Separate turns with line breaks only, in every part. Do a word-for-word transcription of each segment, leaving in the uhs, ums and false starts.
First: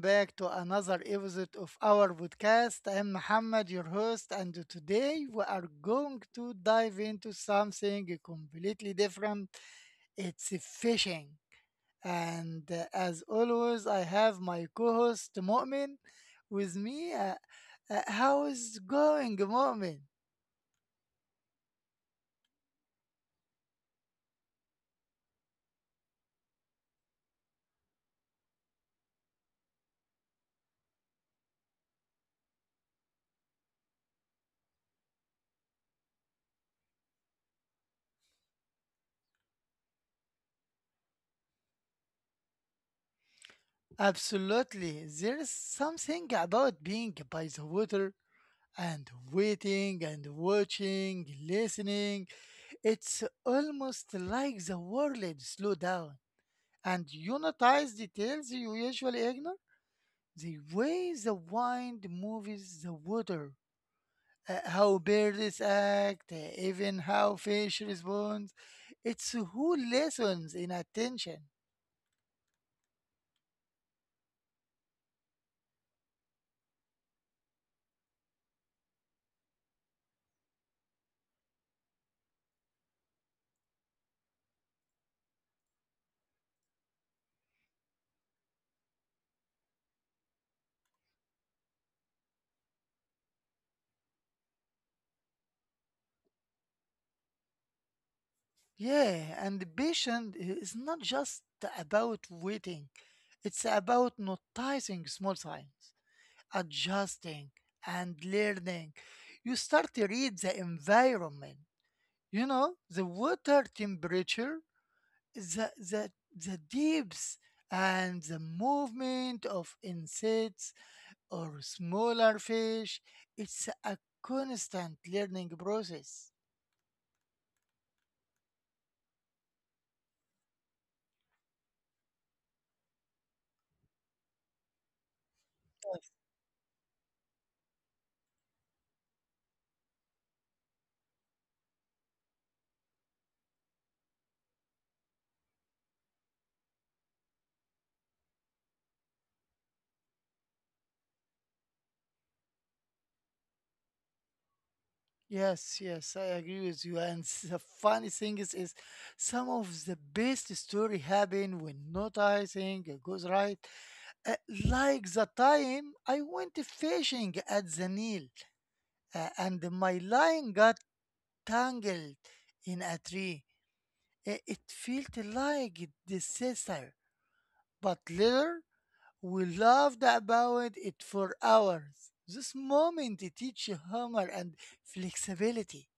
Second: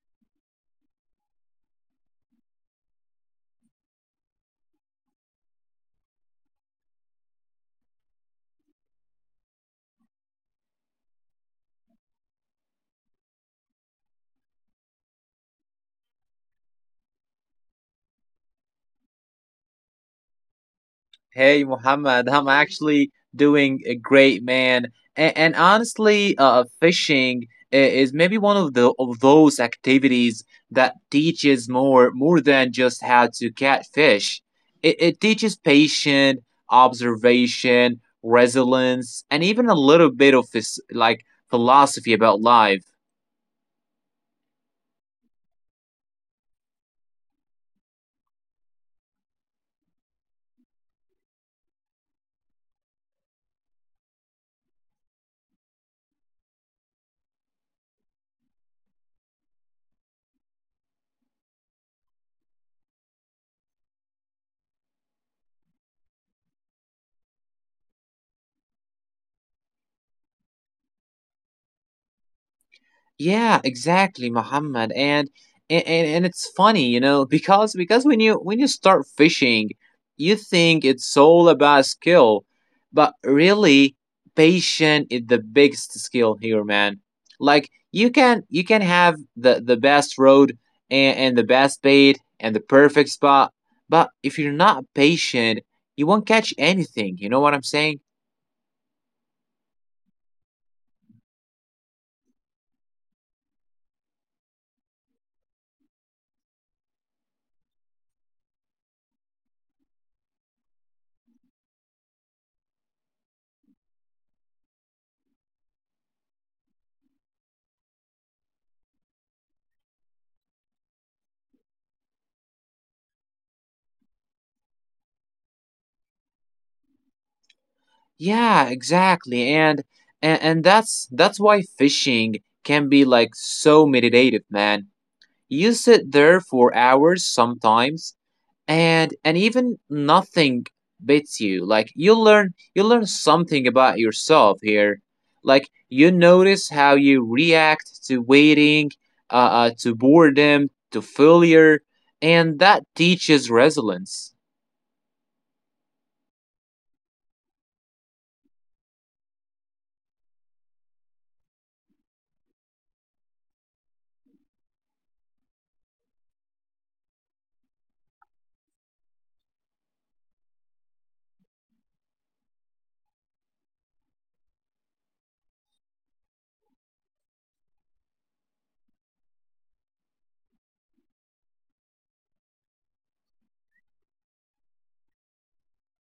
back to another episode of our podcast. I'm Muhammad, your host, and today we are going to dive into something completely different. It's fishing. And uh, as always, I have my co-host Mu'min with me. Uh, uh, how is it going, Mu'min?
Hey, Muhammad, I'm actually doing a great, man. And, and honestly, uh, fishing i- is maybe one of the of those activities that teaches more more than just how to catch fish. It, it teaches patience, observation, resilience, and even a little bit of this like philosophy about life.
Absolutely. There is something about being by the water and waiting and watching, listening. It's almost like the world slow down and you notice details you usually ignore. The way the wind moves the water, uh, how birds act, uh, even how fish respond. It's who lessons in attention.
Yeah, exactly, Muhammad. And and, and and it's funny, you know, because because when you when you start fishing, you think it's all about skill, but really, patience is the biggest skill here, man. Like you can you can have the the best road and, and the best bait and the perfect spot, but if you're not patient, you won't catch anything. You know what I'm saying?
Yeah, and patient is not just about waiting. It's about noticing small signs, adjusting and learning. You start to read the environment, you know, the water temperature, the, the, the depths, and the movement of insects or smaller fish. It's a constant learning process.
Yeah, exactly. And, and and that's that's why fishing can be like so meditative, man. You sit there for hours sometimes, and and even nothing beats you like you learn you learn something about yourself here, like you notice how you react to waiting, uh, uh to boredom, to failure, and that teaches resilience.
Yes, yes, I agree with you. And s- the funny thing is, is some of the best story happen when noticing it goes right. Uh, like the time I went fishing at the Nile uh, and my line got tangled in a tree. I- It felt like a disaster, but later we laughed about it for hours. This moment teaches humor and flexibility.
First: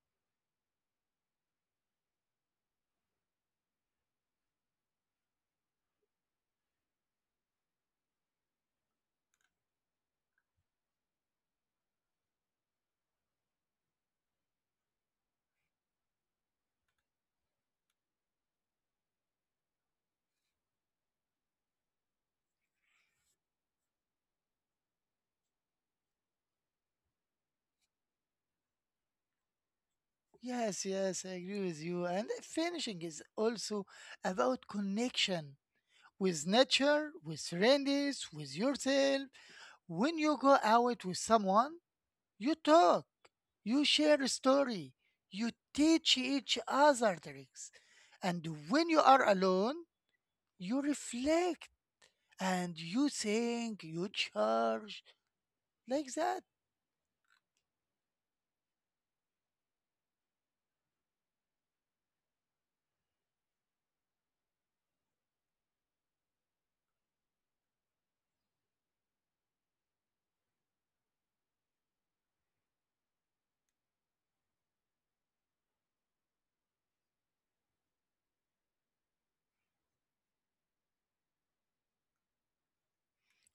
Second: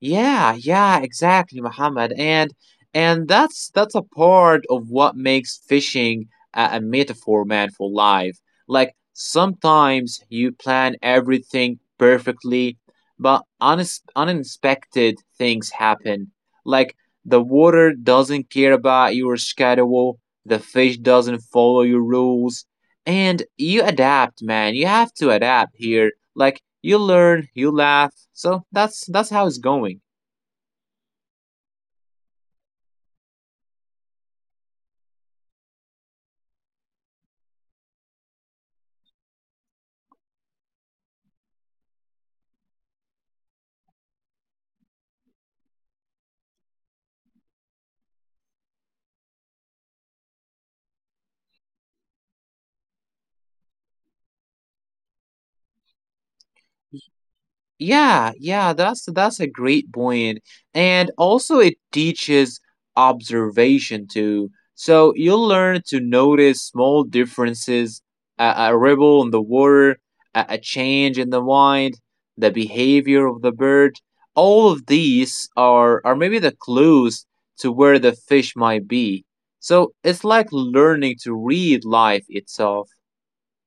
Yeah, yeah, exactly, Muhammad. And and that's that's a part of what makes fishing a, a metaphor, man, for life. Like sometimes you plan everything perfectly, but unex unexpected things happen. Like the water doesn't care about your schedule, the fish doesn't follow your rules, and you adapt, man. You have to adapt here. Like you learn, you laugh. So that's that's how it's going.
Yes, yes, I agree with you. And finishing is also about connection with nature, with friends, with yourself. When you go out with someone, you talk, you share a story, you teach each other tricks. And when you are alone, you reflect and you think, you charge, like that.
Yeah, yeah, that's that's a great point. And also it teaches observation too. So you'll learn to notice small differences, a, a ripple in the water, a, a change in the wind, the behavior of the bird. All of these are are maybe the clues to where the fish might be. So it's like learning to read life itself.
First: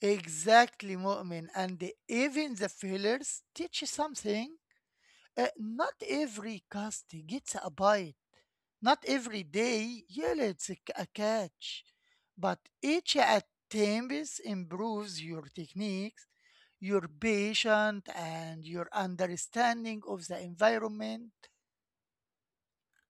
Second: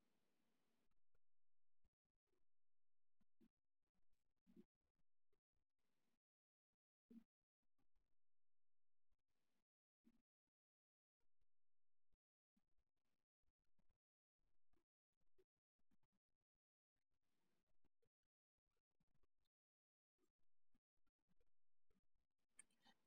Exactly, Mu'min. And even the failures teach something. Uh, not every cast gets a bite. Not every day yields a c- a catch, but each attempt improves your techniques, your patience, and your understanding of the environment.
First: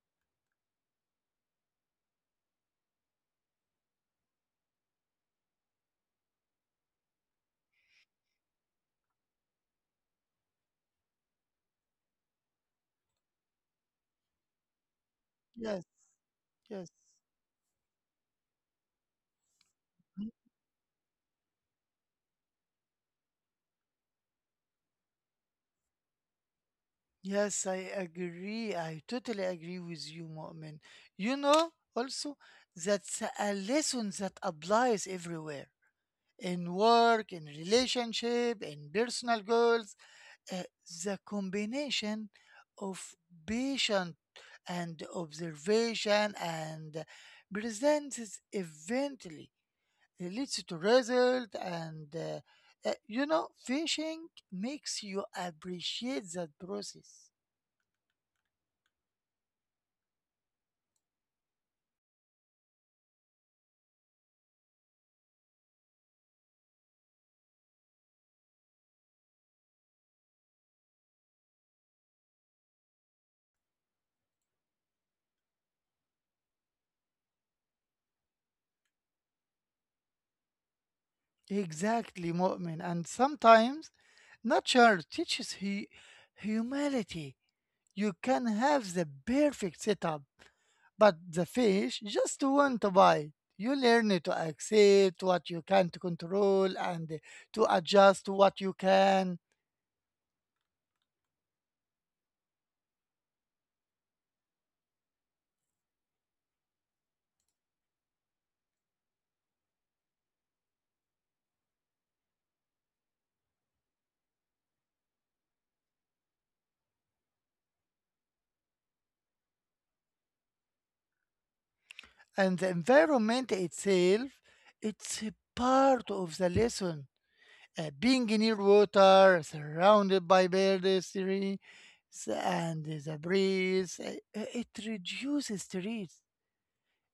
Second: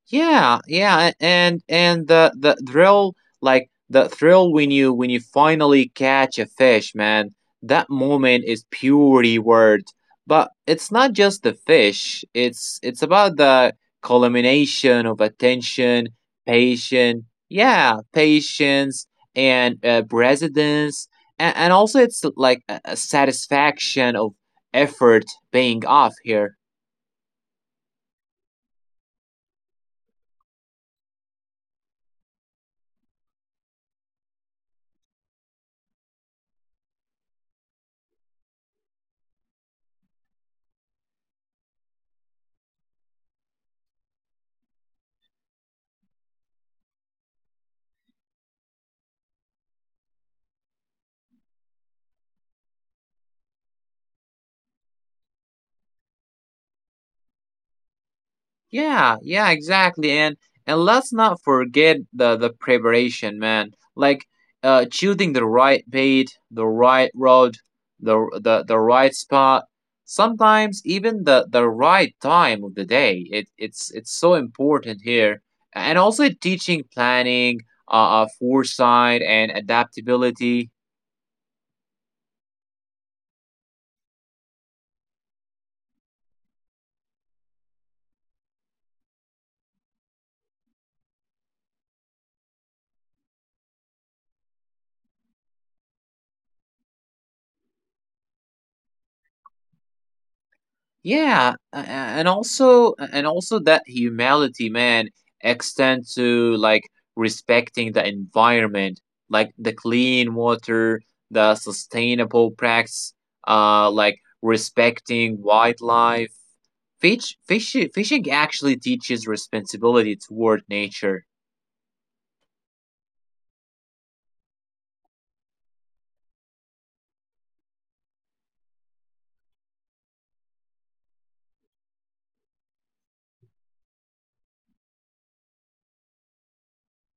Yeah, yeah, and and the the thrill, like the thrill when you when you finally catch a fish, man. That moment is pure reward. But it's not just the fish. It's it's about the culmination of
Yes,
attention,
yes.
patience, yeah, patience and uh,
Mm,
precedence, and, and also it's like a, a satisfaction of effort paying off here.
yes, I agree. I totally agree with you, Mu'min. You know, also, that's a lesson that applies everywhere in work, in relationship, in personal goals. uh, the combination of patient and observation and presents eventually leads to result and uh, uh, you know, fishing makes you appreciate that process.
Yeah, yeah, exactly. And and let's not forget the the preparation, man. Like uh choosing the right bait, the right rod, the the the right spot, sometimes even the the right time of the day. It it's it's so important here. And also teaching planning, uh, uh foresight and adaptability.
Exactly, Mu'min, and sometimes nature teaches hu- humility. You can have the perfect setup, but the fish just want to bite. You learn to accept what you can't control and to adjust to what you can.
Yeah, a- a- and also and also that humility, man, extends to like respecting the environment, like the clean water, the sustainable practice, uh, like respecting wildlife. Fish, fish, fishing actually teaches responsibility toward nature.
And the environment itself, it's a part of the lesson. Uh, being near water, surrounded by biodiversity, s- and the breeze, uh, uh, it reduces stress.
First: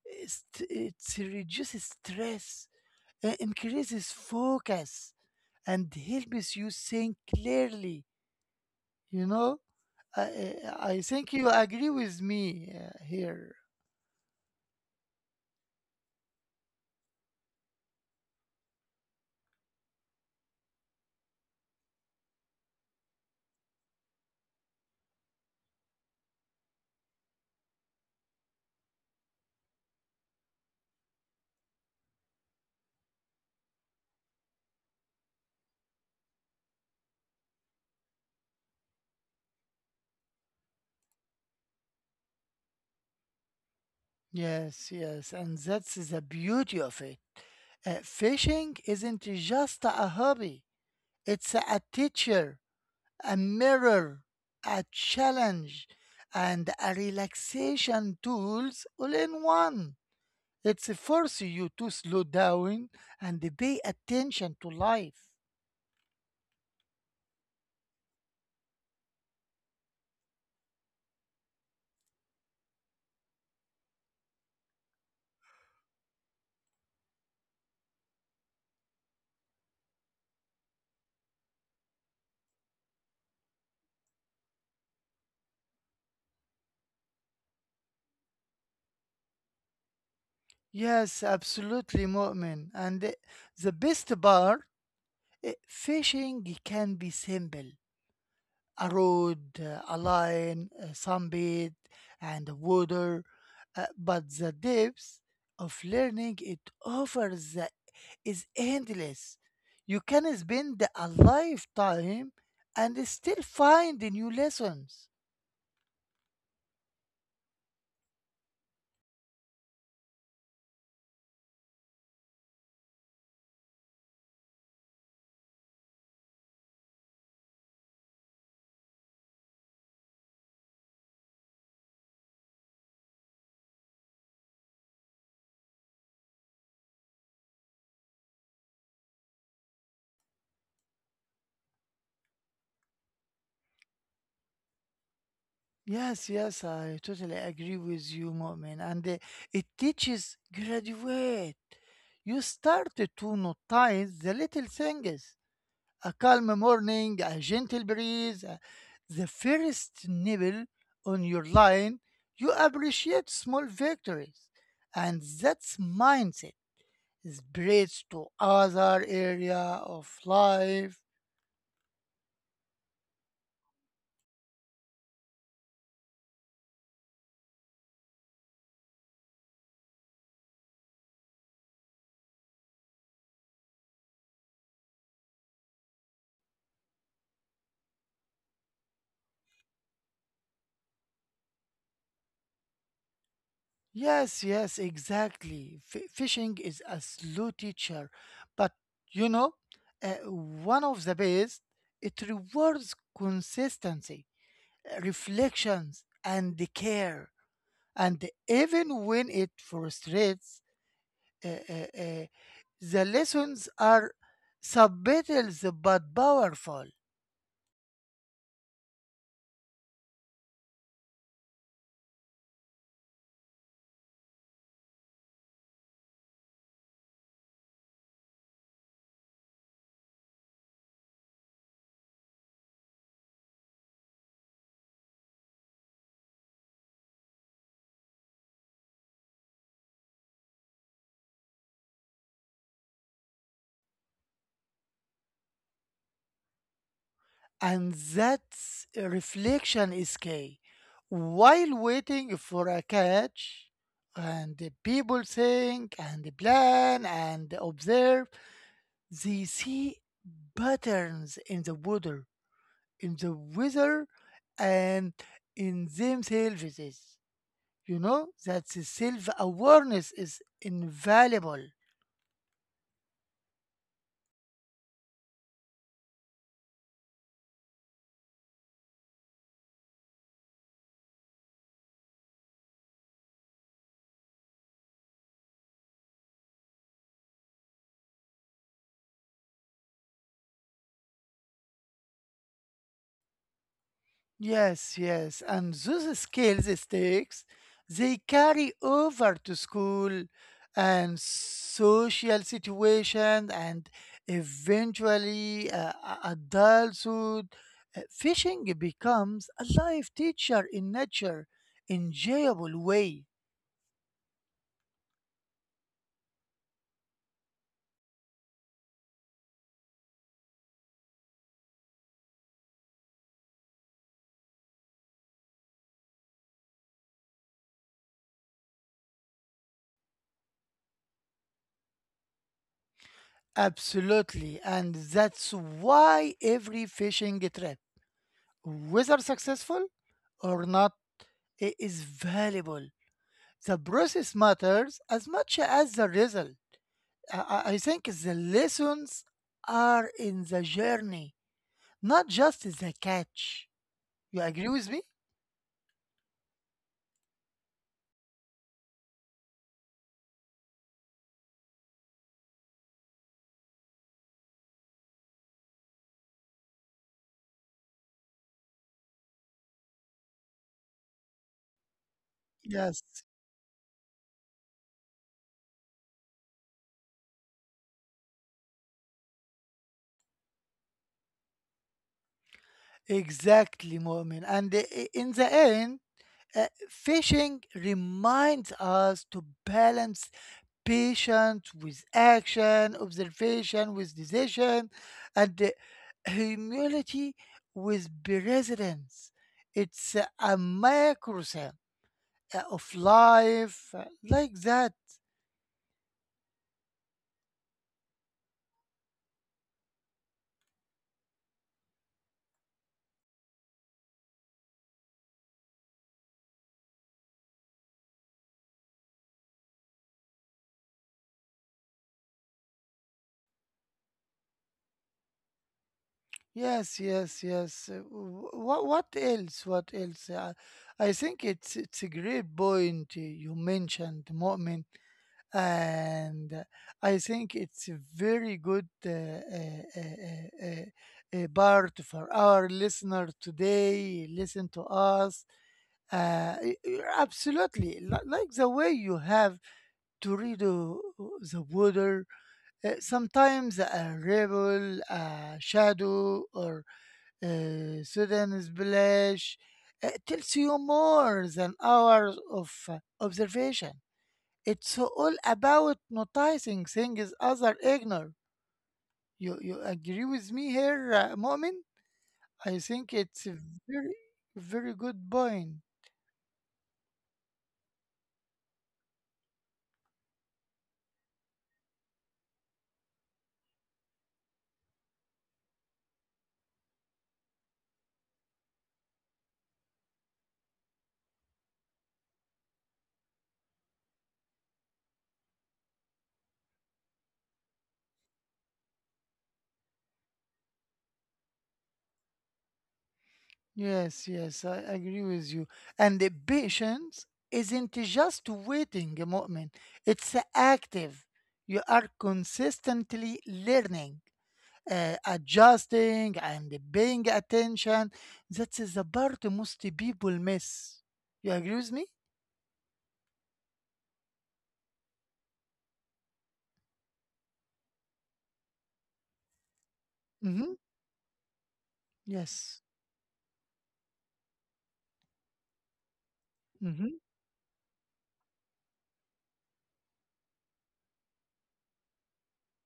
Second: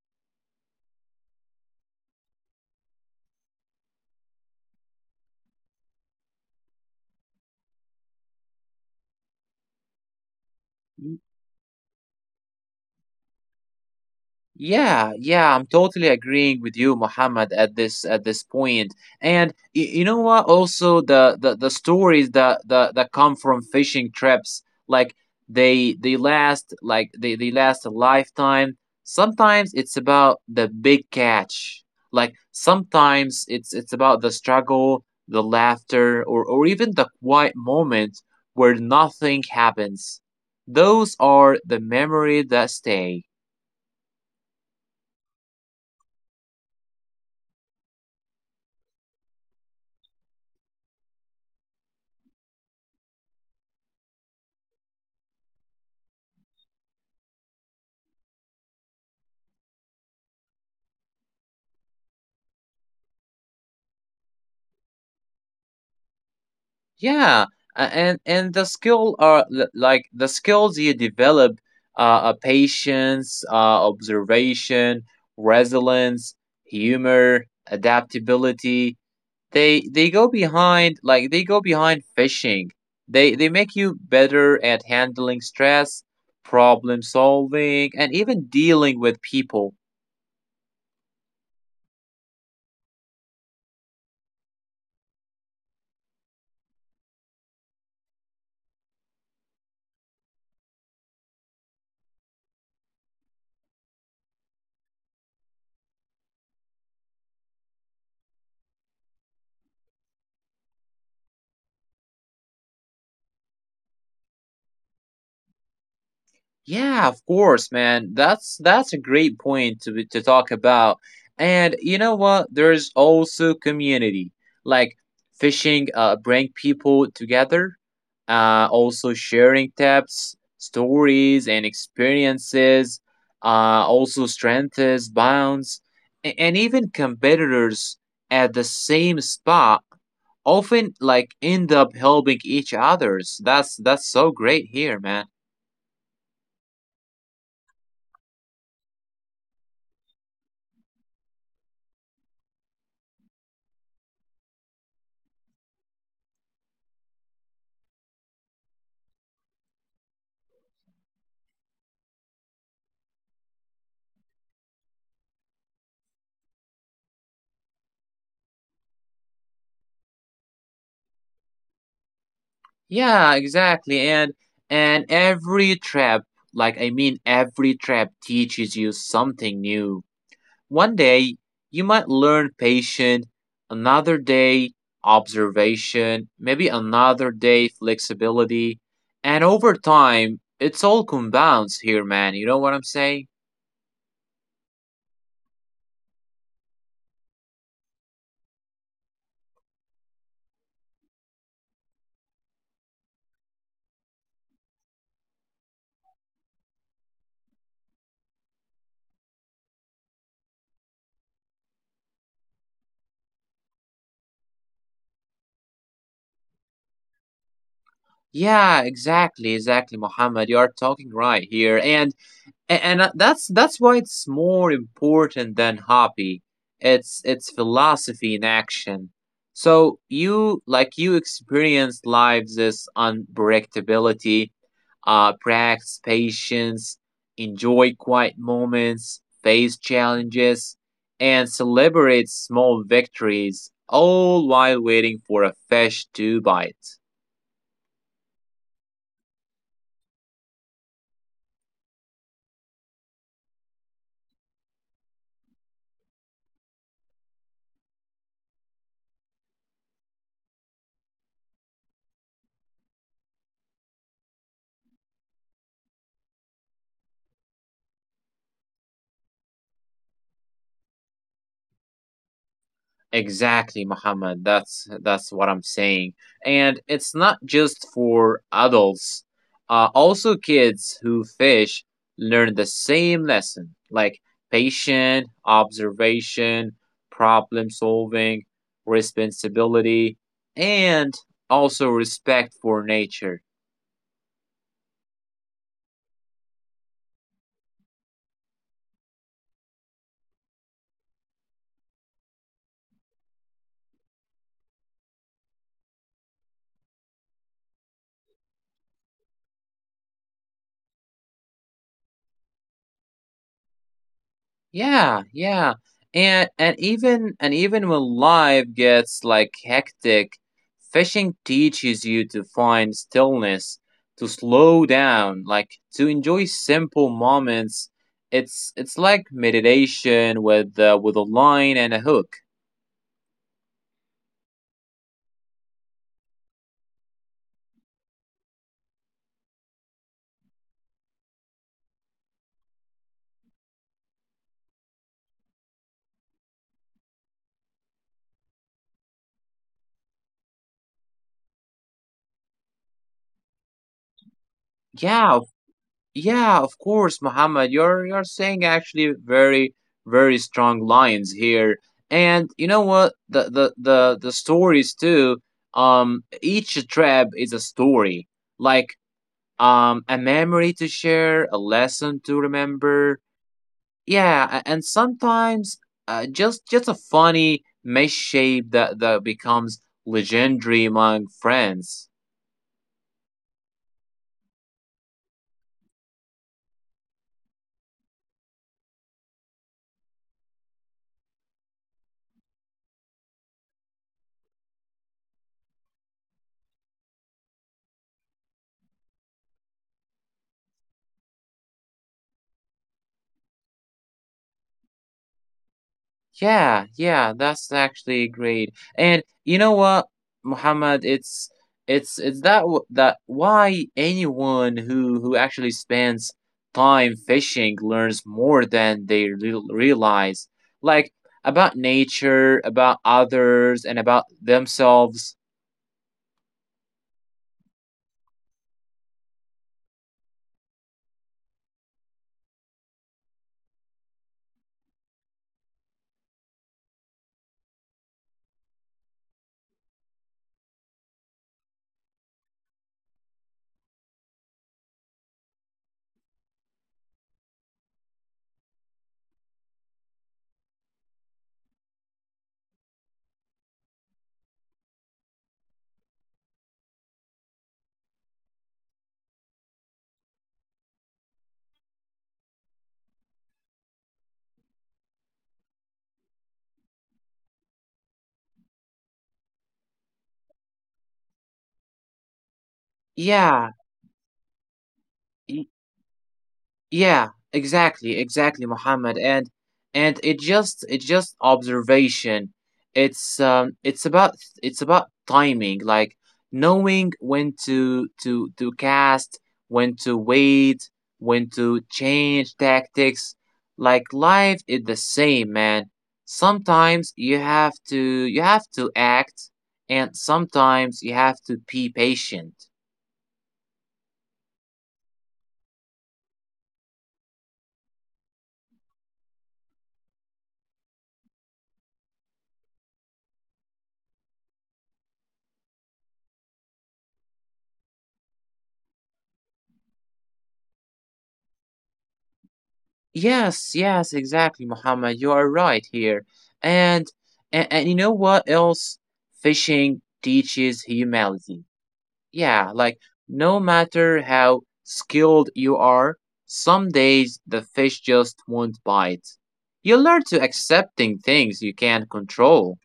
It, it reduces stress, uh, increases focus, and helps you think clearly. You know, I, I I think you agree with me uh, here.
Yeah, yeah, I'm totally agreeing with you, Mohammed, at this at this point. And y- you know what? Also, the the, the stories that, that that come from fishing trips, like they they last like they, they last a lifetime. Sometimes it's about the big catch. Like sometimes it's it's about the struggle, the laughter, or or even the quiet moment where nothing happens. Those are the memory that stay.
Yes, yes, and that's the beauty of it. Uh, fishing isn't just a hobby, it's a a teacher, a mirror, a challenge, and a relaxation tools all in one. It forces you to slow down and pay attention to life.
Yeah, a- and and the skill are l- like the skills you develop, uh, are patience, uh, observation, resilience, humor, adaptability. They they go behind like they go behind fishing. They they make you better at handling stress, problem solving, and even dealing with people.
Yes, absolutely, Mu'min. And the the best part, eh, fishing can be simple. A rod, uh, a line, a sunbed, and water. Uh, but the depth of learning it offers the- is endless. You can spend a lifetime and still find new lessons.
Yeah, of course, man. That's that's a great point to be- to talk about. And you know what? There's also community. Like fishing uh bring people together. Uh also sharing tips, stories and experiences uh also strengthens bonds. A- and even competitors at the same spot often like end up helping each others. That's that's so great here, man.
Yes, yes, I totally agree with you, Mu'min. And uh, It teaches graduate. You start to notice the little things. A calm morning, a gentle breeze, uh, the first nibble on your line. You appreciate small victories. And that's mindset spreads to other area of life.
Yeah, exactly. And and every trap, like I mean every trap teaches you something new. One day you might learn patience, another day observation, maybe another day flexibility, and over time it's all compounds here, man. You know what I'm saying?
Yes, yes, exactly. F- fishing is a slow teacher, but you know, uh, one of the best, it rewards consistency, uh, reflections, and the care. And even when it frustrates, uh, uh, uh, the lessons are subtle but powerful.
Yeah, exactly, exactly, Muhammad. You are talking right here. And A- and uh, that's that's why it's more important than hobby, it's it's philosophy in action. So you like you experience lives as unpredictability, uh practice patience, enjoy quiet moments, face challenges, and celebrate small victories all while waiting for a fish to bite.
And that reflection is key. While waiting for a catch, and the people think and plan and observe, they see patterns in the water, in the weather, and in themselves. You know that the self awareness is invaluable.
Exactly, Muhammad. That's that's what I'm saying. And it's not just for adults. Uh, also, kids who fish learn the same lesson, like patient observation, problem solving, responsibility, and also respect for nature.
Yes, yes. And those skills stakes they carry over to school and social situation and eventually uh, a- adulthood. Uh, Fishing becomes a life teacher in nature enjoyable way.
Yeah, yeah. And and even and even when life gets like hectic, fishing teaches you to find stillness, to slow down, like to enjoy simple moments. It's it's like meditation with uh, with a line and a hook.
Absolutely. And that's why every fishing trip, whether successful or not, i- is valuable. The process matters as much as the result. I I I think the lessons are in the journey, not just the catch. You agree with me?
Yeah, yeah, of course, Muhammad. You're you're saying actually very very strong lines here. And you know what? The the the the stories too. Um, each trap is a story, like um a memory to share, a lesson to
Yes,
remember. Yeah, a- and sometimes, uh, just just a funny misshape that that becomes legendary among friends.
exactly, Mu'min. And i- i- in the end, uh, fishing reminds us to balance patience with action, observation with decision, and uh, humility with presence. It's uh, a microcosm uh, of life, uh, like that.
Yeah, yeah, that's actually great. And you know what, Muhammad, it's it's it's that w- that why anyone who who actually spends time fishing learns more than they re- realize, like about nature, about others, and about themselves.
Yes, yes, yes. What what else? What else? Uh, I think it's it's a great point uh, you mentioned, Mu'min, and uh, I think it's a very good uh, uh, uh, uh, uh, uh, part for our listener today. Listen to us. Uh, y- y- absolutely, li- like the way you have to read uh, the water. Uh, sometimes a rebel, a shadow, or uh, Sudan's village uh, tells you more than hours of uh, observation. It's all about noticing things others ignore. You you agree with me here, uh, Mu'min? I think it's a
Yeah,
very very good point.
yeah, exactly, exactly, Muhammad. And and it just it's just observation. It's um it's about it's about timing, like knowing when to to to cast, when to wait, when to change tactics. Like life is the same, man. Sometimes you have to you have to act, and sometimes you have to be patient.
Yes, yes, I agree with you. And the patience isn't just waiting, Mu'min. It's active. You are consistently learning, uh, adjusting and paying attention. That is the part most people miss. You agree with me?
Yes, yes, exactly, Muhammad. You are right here. And, and and you know what else? Fishing
Mm-hmm.
teaches humility. Yeah,
Yes.
like no matter how skilled you are, some
Mm-hmm.
days the fish just won't bite. You learn to accepting things you can't control.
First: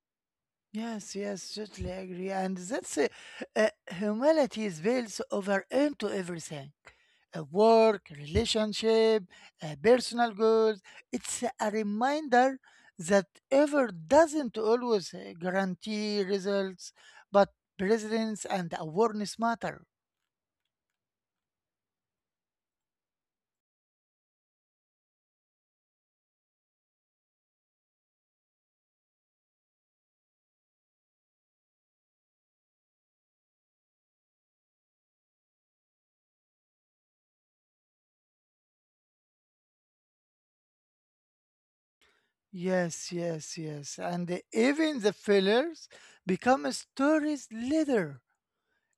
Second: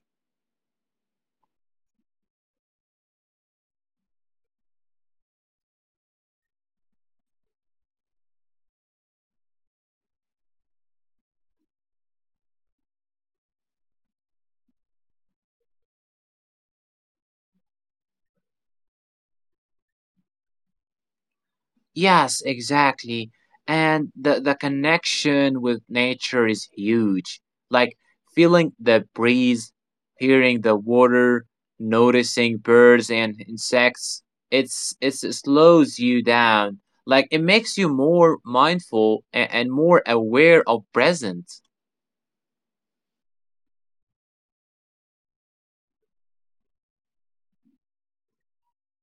Yes, yes, totally agree. And that's uh, uh, humility is built over into everything, uh, work, relationship, uh, personal goals. It's a reminder that effort doesn't always uh, guarantee results, but presence and awareness matter.
Yes, exactly. And the, the connection with nature is huge. Like feeling the breeze, hearing the water, noticing birds and insects. It's, it's it slows you down. Like it makes you more mindful and, and more aware of present.
Yes, yes, yes. And even the fillers become stories later.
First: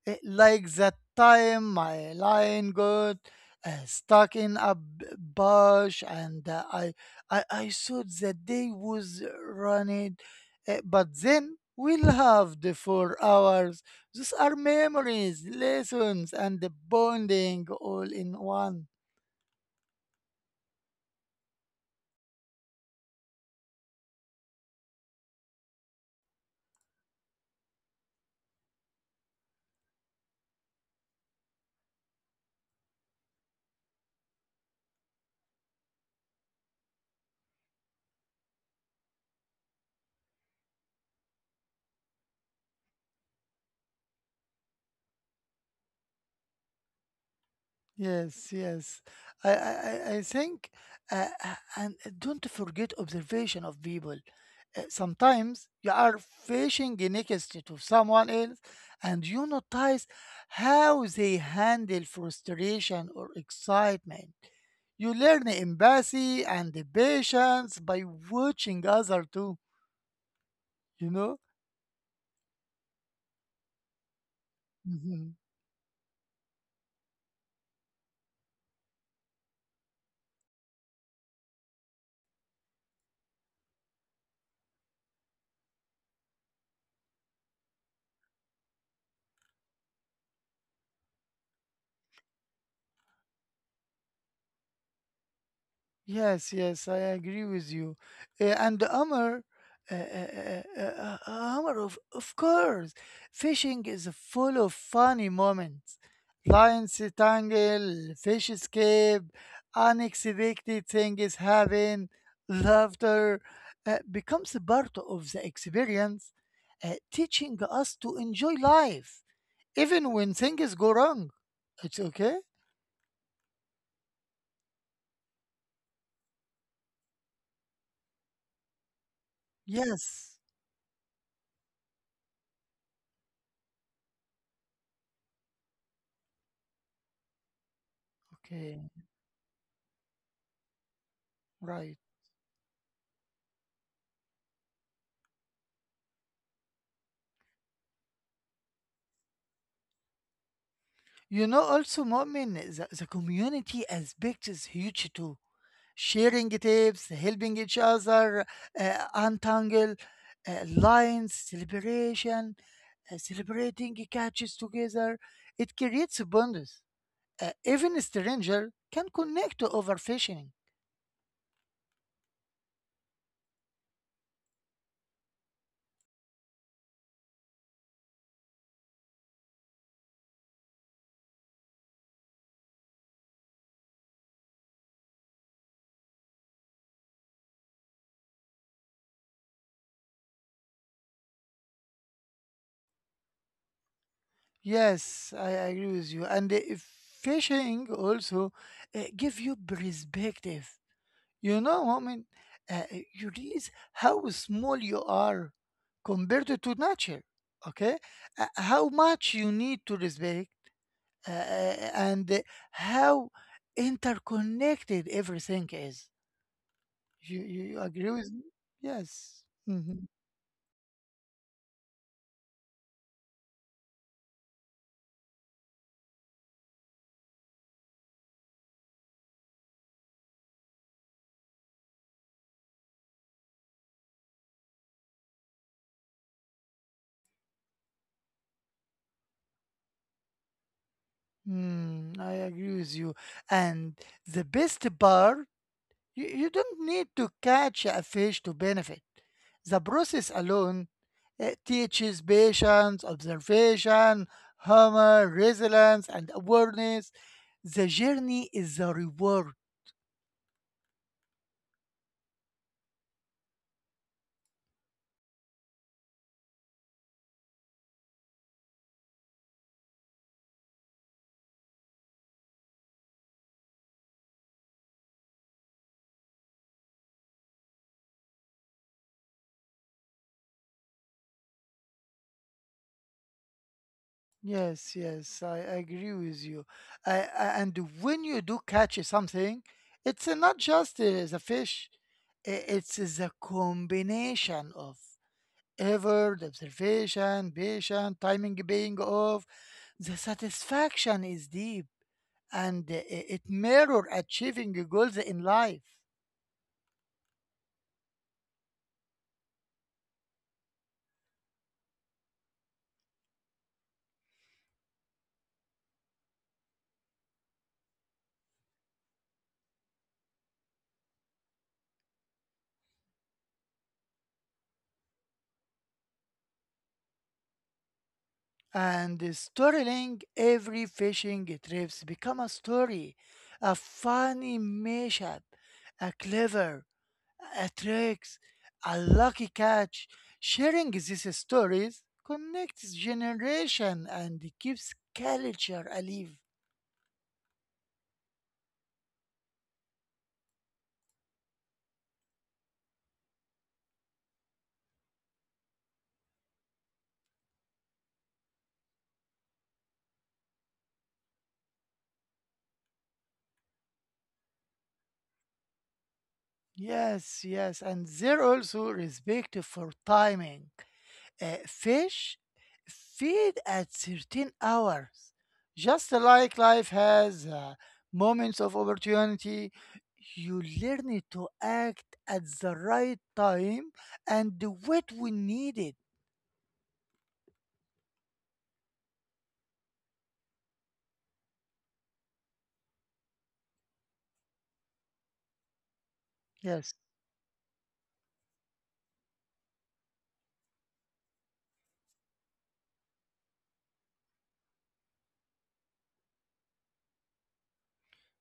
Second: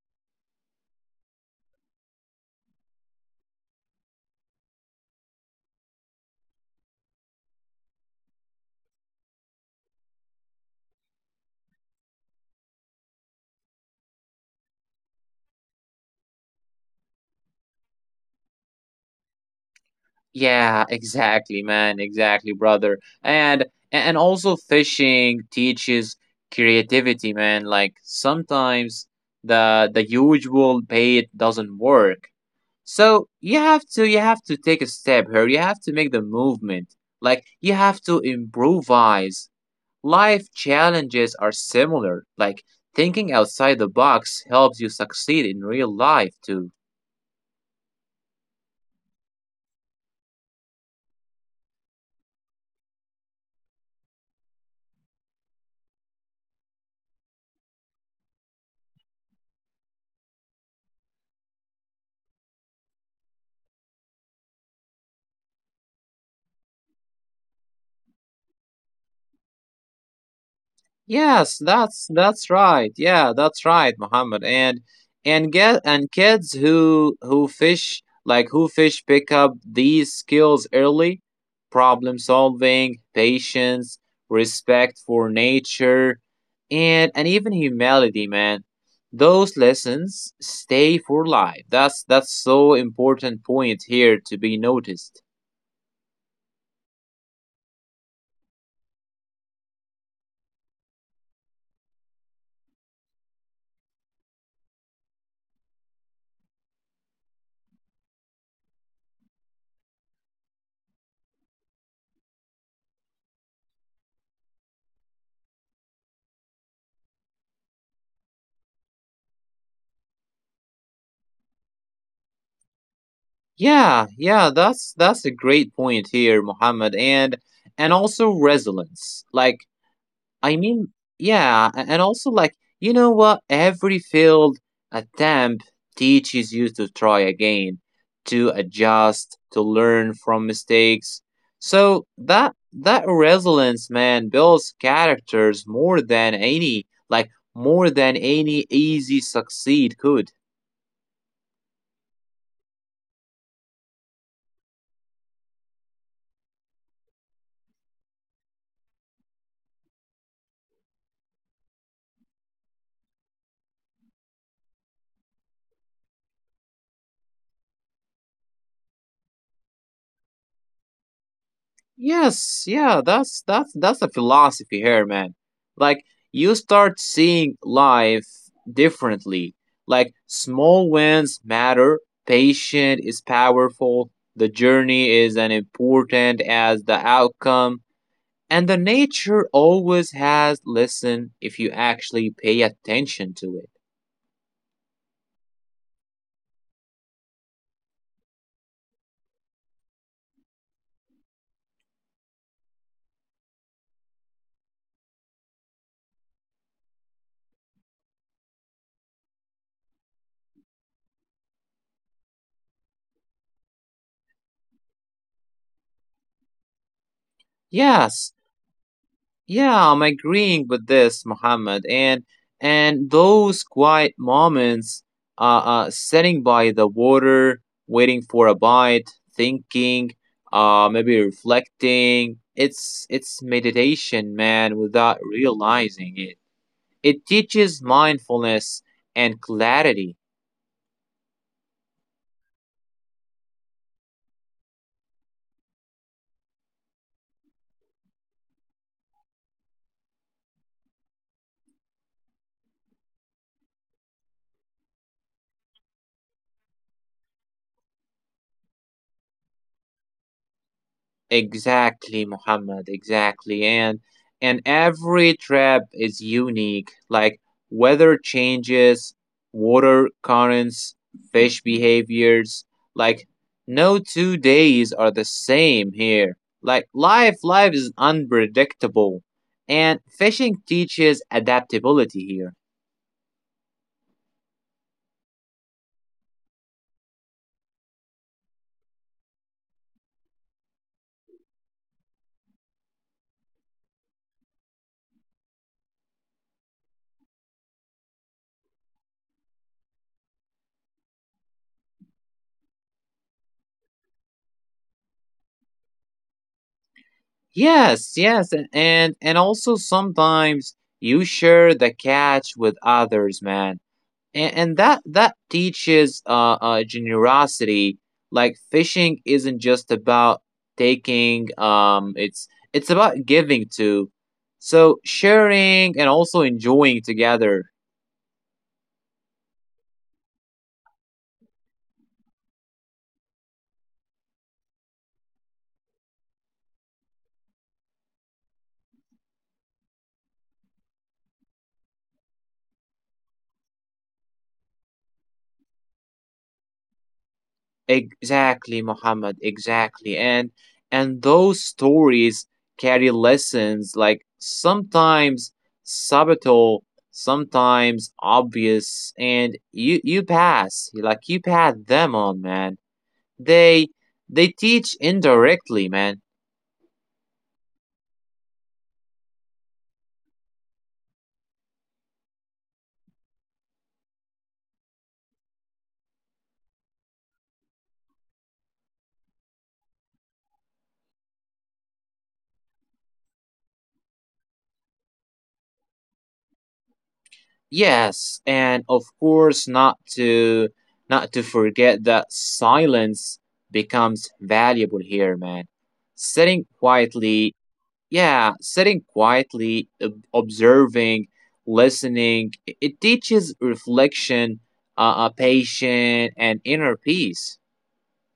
Eh, like that time my line got uh, stuck in a b- bush and uh, I, I I thought the day was running. Eh, but then we loved for hours. These are memories, lessons, and the bonding all in one.
Yeah, exactly, man. Exactly, brother. And and also fishing teaches creativity, man. Like sometimes the the usual bait doesn't work. So you have to you have to take a step here. You have to make the movement. Like you have to improvise. Life challenges are similar. Like thinking outside the box helps you succeed in real life too.
Yes, yes. I, I, I I think, uh, uh, and don't forget observation of people. Uh, sometimes you are fishing next to someone else and you notice how they handle frustration or excitement. You learn empathy and the patience by watching others too, you know?
Yes, that's that's right. Yeah, that's right, Muhammad. And and get and kids who who fish like who fish pick up these skills early, problem solving, patience, respect for nature, and and even humility, man. Those lessons stay for life. That's that's so important point here to be noticed.
Yes, yes, I agree with you. Uh, and Amr, uh, uh, uh, uh, uh, Amr, of, of course, fishing is full of funny moments. Lines tangle, fish escape, unexpected things happen, laughter uh, becomes a part of the experience, uh, teaching us to enjoy life, even when things go wrong. It's okay?
Yeah, yeah, that's that's a great point here, Muhammad, and and also resilience. Like,
Yes.
I mean, yeah, a- and also like, you know what? Every failed attempt teaches you to try again, to
Okay,
adjust, to learn from mistakes.
right.
So that that resilience, man, builds characters more than any, like more than any easy succeed could.
You know, also, Mu'min, the, the community aspect is huge too. Sharing tips, helping each other, uh, untangle uh, lines, celebration, uh, celebrating catches together. It creates bonds. Uh, even a stranger can connect to over fishing.
Yes, yeah, that's that's that's the philosophy here, man. Like you start seeing life differently. Like small wins matter, patient is powerful, the journey is as important as the outcome, and the nature always has listen if you actually pay attention to it.
Yes, I agree with you. And uh, fishing also uh, give you perspective. You know, woman, uh, you realize how small you are compared to nature. Okay, Uh, how much you need to respect, uh, and uh, how interconnected everything is. You you you agree with
Yes,
me? Yes,
yeah,
hmm.
I'm agreeing with this, Muhammad. And and those quiet moments, uh, uh, sitting by the water, waiting for a bite, thinking, uh, maybe reflecting. It's it's meditation, man, without realizing it. It teaches mindfulness and clarity.
Mm, I agree with you. And the best part, You, you don't need to catch a fish to benefit. The process alone it teaches patience, observation, humor, resilience, and awareness. The journey is the reward.
Exactly, Muhammad, exactly. And and every trap is unique. Like weather changes, water currents, fish behaviors. Like no two days are the same here. Like life life is unpredictable. And fishing teaches adaptability here.
Yes, yes, I agree with you. I, I- and when you do catch something, it's not just uh, the fish, i- it's the combination of effort, observation, patience, timing paying off. The satisfaction is deep and i- it mirror achieving goals in life.
Yes, yes, and and, and also sometimes you share the catch with others, man, and, and that that teaches, uh, uh generosity. Like fishing isn't just about taking, um it's it's about giving too. So sharing and also enjoying together.
And storytelling every fishing trips become a story, a funny mashup, a clever, a tricks, a lucky catch. Sharing these stories connects generation and keeps culture alive.
Exactly, Muhammad, exactly. And and those stories carry lessons, like sometimes subtle, sometimes obvious, and you you pass like you pass them on, man. They they teach indirectly, man.
Yes, yes, and they're also respected for timing. Uh, fish feed at certain hours, just like life has uh, moments of opportunity. You learn to act at the right time and do it when needed.
Yes, and of course not to not to forget that silence becomes valuable here, man. Sitting quietly, yeah, sitting quietly, ob- observing, listening, it it teaches reflection, uh, uh, patience, and inner peace.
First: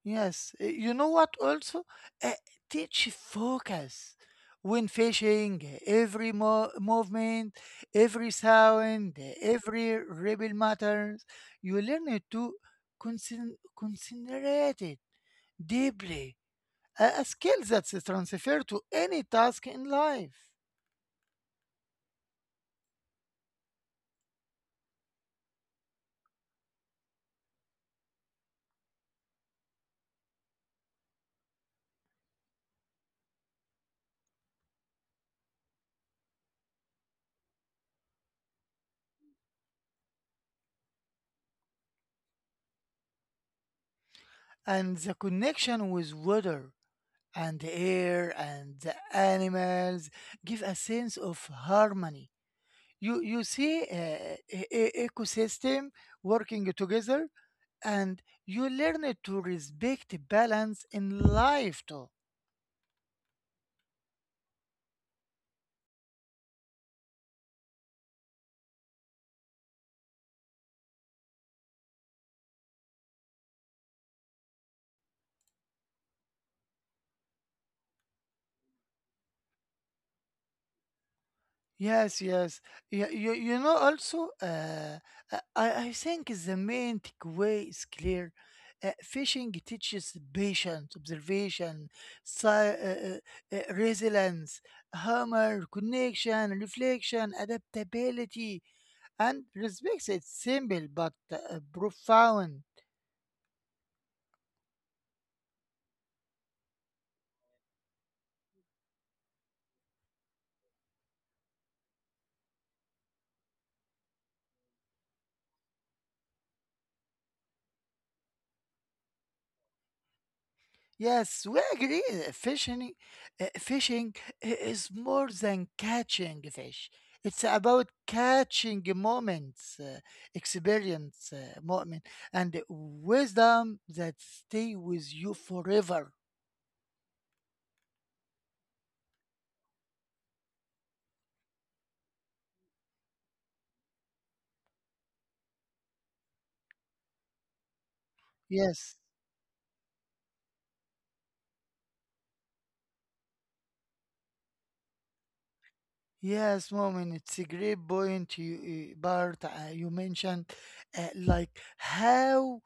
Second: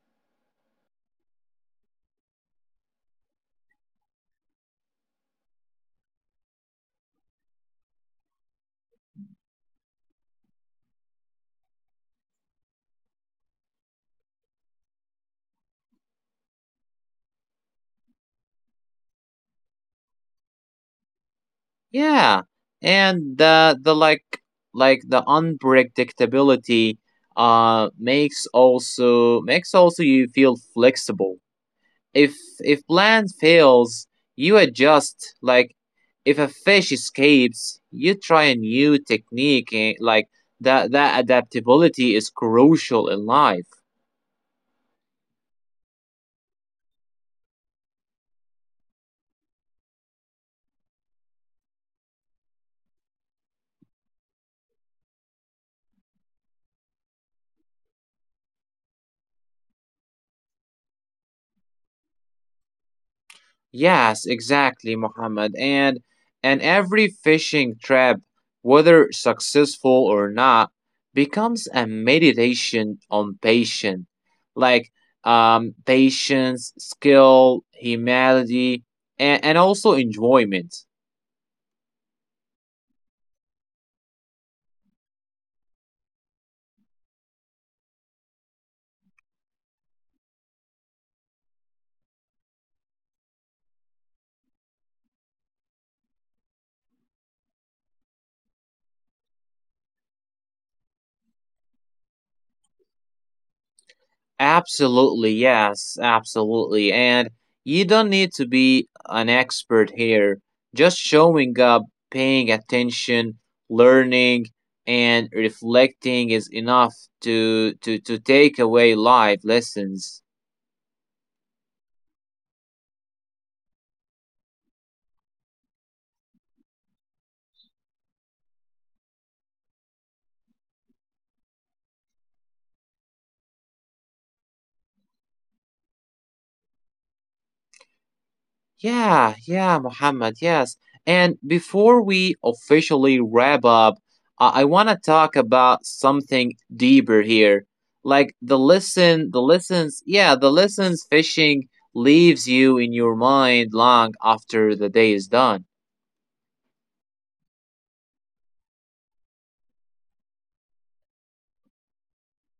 Yes, eh, you know what also? Uh, Teach focus when fishing, eh, every mo- movement, every sound, eh, every ripple matters. You learn to consin- considerate it deeply, a, a skill that's transferred to any task in life.
Yeah, and the the like like the unpredictability uh makes also makes also you feel flexible. If if plan fails, you adjust. Like if a fish escapes, you try a new technique. eh, Like that that adaptability is crucial in life.
And the connection with water and the air and the animals give a sense of harmony. you you see uh, e- e- ecosystem working together and you learn to respect balance in life too.
Yes, exactly, Muhammad. And and every fishing trip, whether successful or not, becomes a meditation on patience, like um, patience, skill, humility, and, and also enjoyment.
Yes, yes, you, you, you know also, uh, i i think the main takeaway is clear. Uh, fishing teaches patience, observation, si- uh, uh, uh, resilience, humor, connection, reflection, adaptability, and respect. It's simple but uh, profound.
Absolutely, yes, absolutely. And you don't need to be an expert here. Just showing up, paying attention, learning, and reflecting is enough to to to take away life lessons.
Yes, we agree. uh, Fishing, uh, fishing i- is more than catching fish. It's about catching moments, uh, experience, uh, moment, and wisdom that stay with you forever.
Yeah, yeah, Mohammed, yes. And before we officially wrap up, I, I want to talk about something deeper here. Like the
Yes.
lesson, the lessons, yeah, the lessons fishing leaves you in your mind long after the day is done.
Yes, woman, it's a great point, you, uh, Bart. Uh, you mentioned uh, like how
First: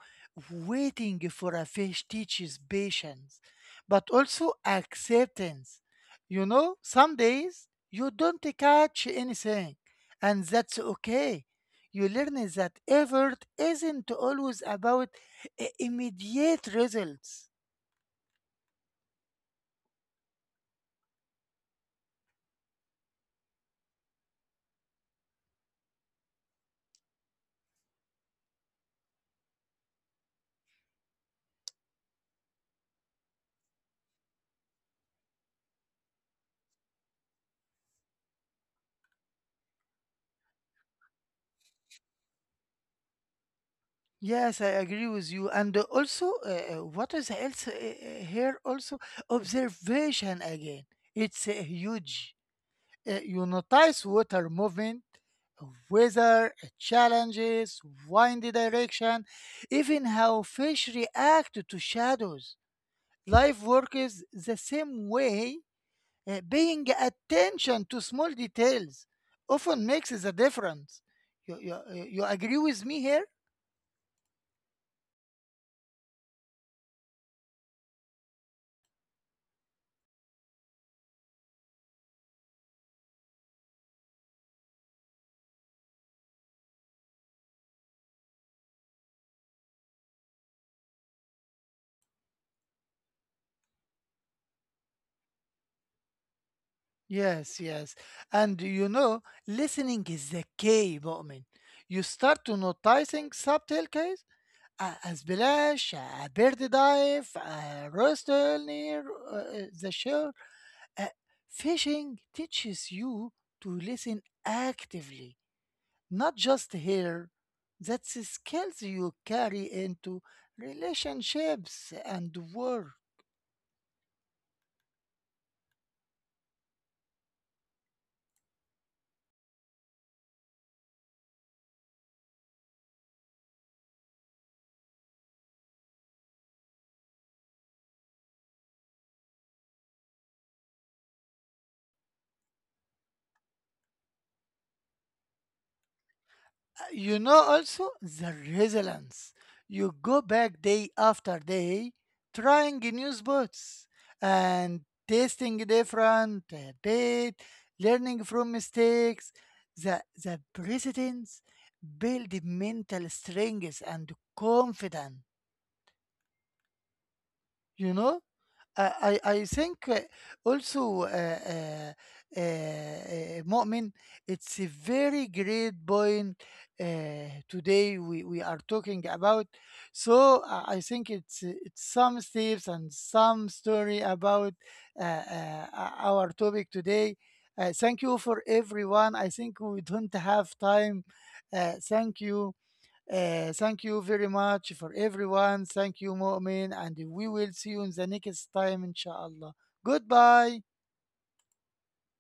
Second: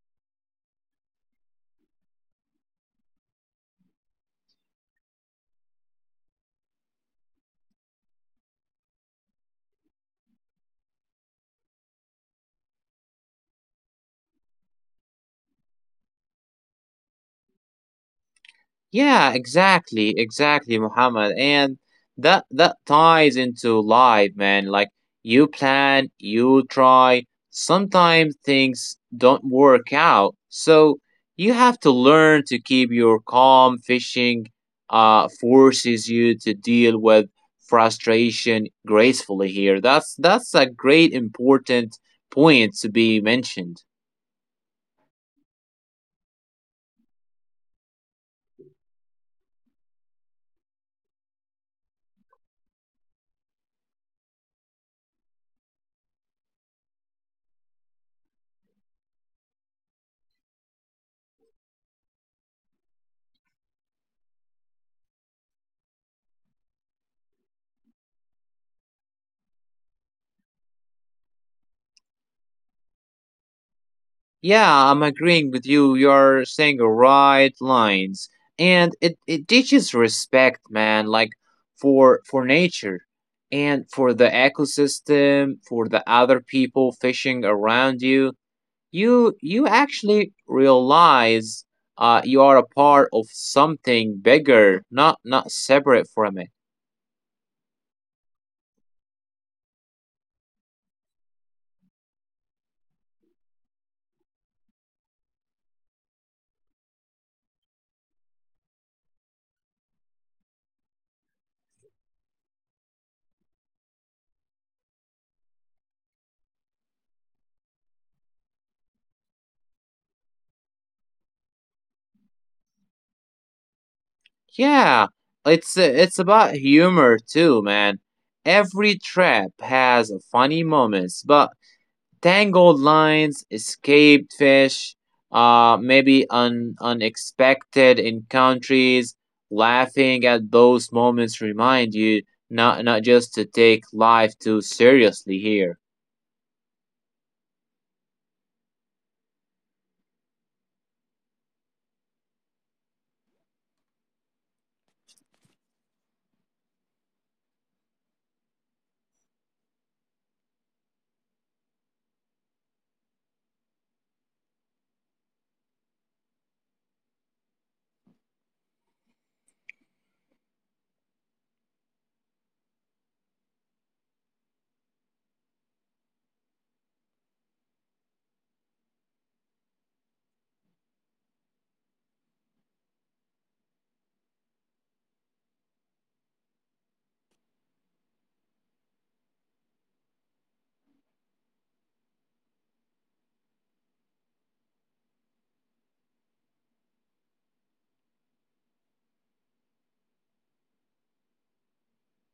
waiting for a fish teaches patience, but also acceptance. You know, some days you don't catch anything, and that's okay. You learn that effort isn't always about uh, immediate results.
Yeah, exactly, exactly, Muhammad. And that that ties into life, man. Like you plan, you try. Sometimes things don't work out. So you have to learn to keep your calm. Fishing uh forces you to deal with frustration gracefully here. That's that's a great important point to be mentioned.
Yes, I agree with you. And uh, also, uh, uh, what is else uh, uh, here also? Observation again. It's uh, huge. Uh, you notice water movement, weather uh, challenges, wind direction, even how fish react to shadows. Life works the same way, uh, paying attention to small details often makes the difference. You, you, you agree with me here?
Yeah, I'm agreeing with you. You're saying the right lines, and it it teaches respect, man. Like for for nature, and for the ecosystem, for the other people fishing around you. you you actually realize, uh, you are a part of something bigger, not not separate from it.
Yes, yes. And you know, listening is the key, Mu'min. You start to noticing subtle cues, a, a splash, a bird dive, a rustle near uh, the shore. Uh, Fishing teaches you to listen actively, not just hear. That's skills you carry into relationships and work.
Yeah, it's it's about humor too, man. Every trap has funny moments, but tangled lines, escaped fish, uh, maybe un, unexpected encounters. Laughing at those moments remind you not not just to take life too seriously here.
You know also the resilience, you go back day after day, trying new spots and tasting different uh, bait, learning from mistakes. The the presidents build mental strength and confidence, you know. Uh, I, I think uh, also uh, uh, uh, uh, Mu'min, it's a very great point uh, today we, we are talking about. So uh, I think it's uh, it's some steps and some story about uh, uh, our topic today. Uh, thank you for everyone. I think we don't have time. Uh, thank you. Uh, thank you very much for everyone. Thank you, Mu'min, and we will see you in the next time, inshallah. Goodbye.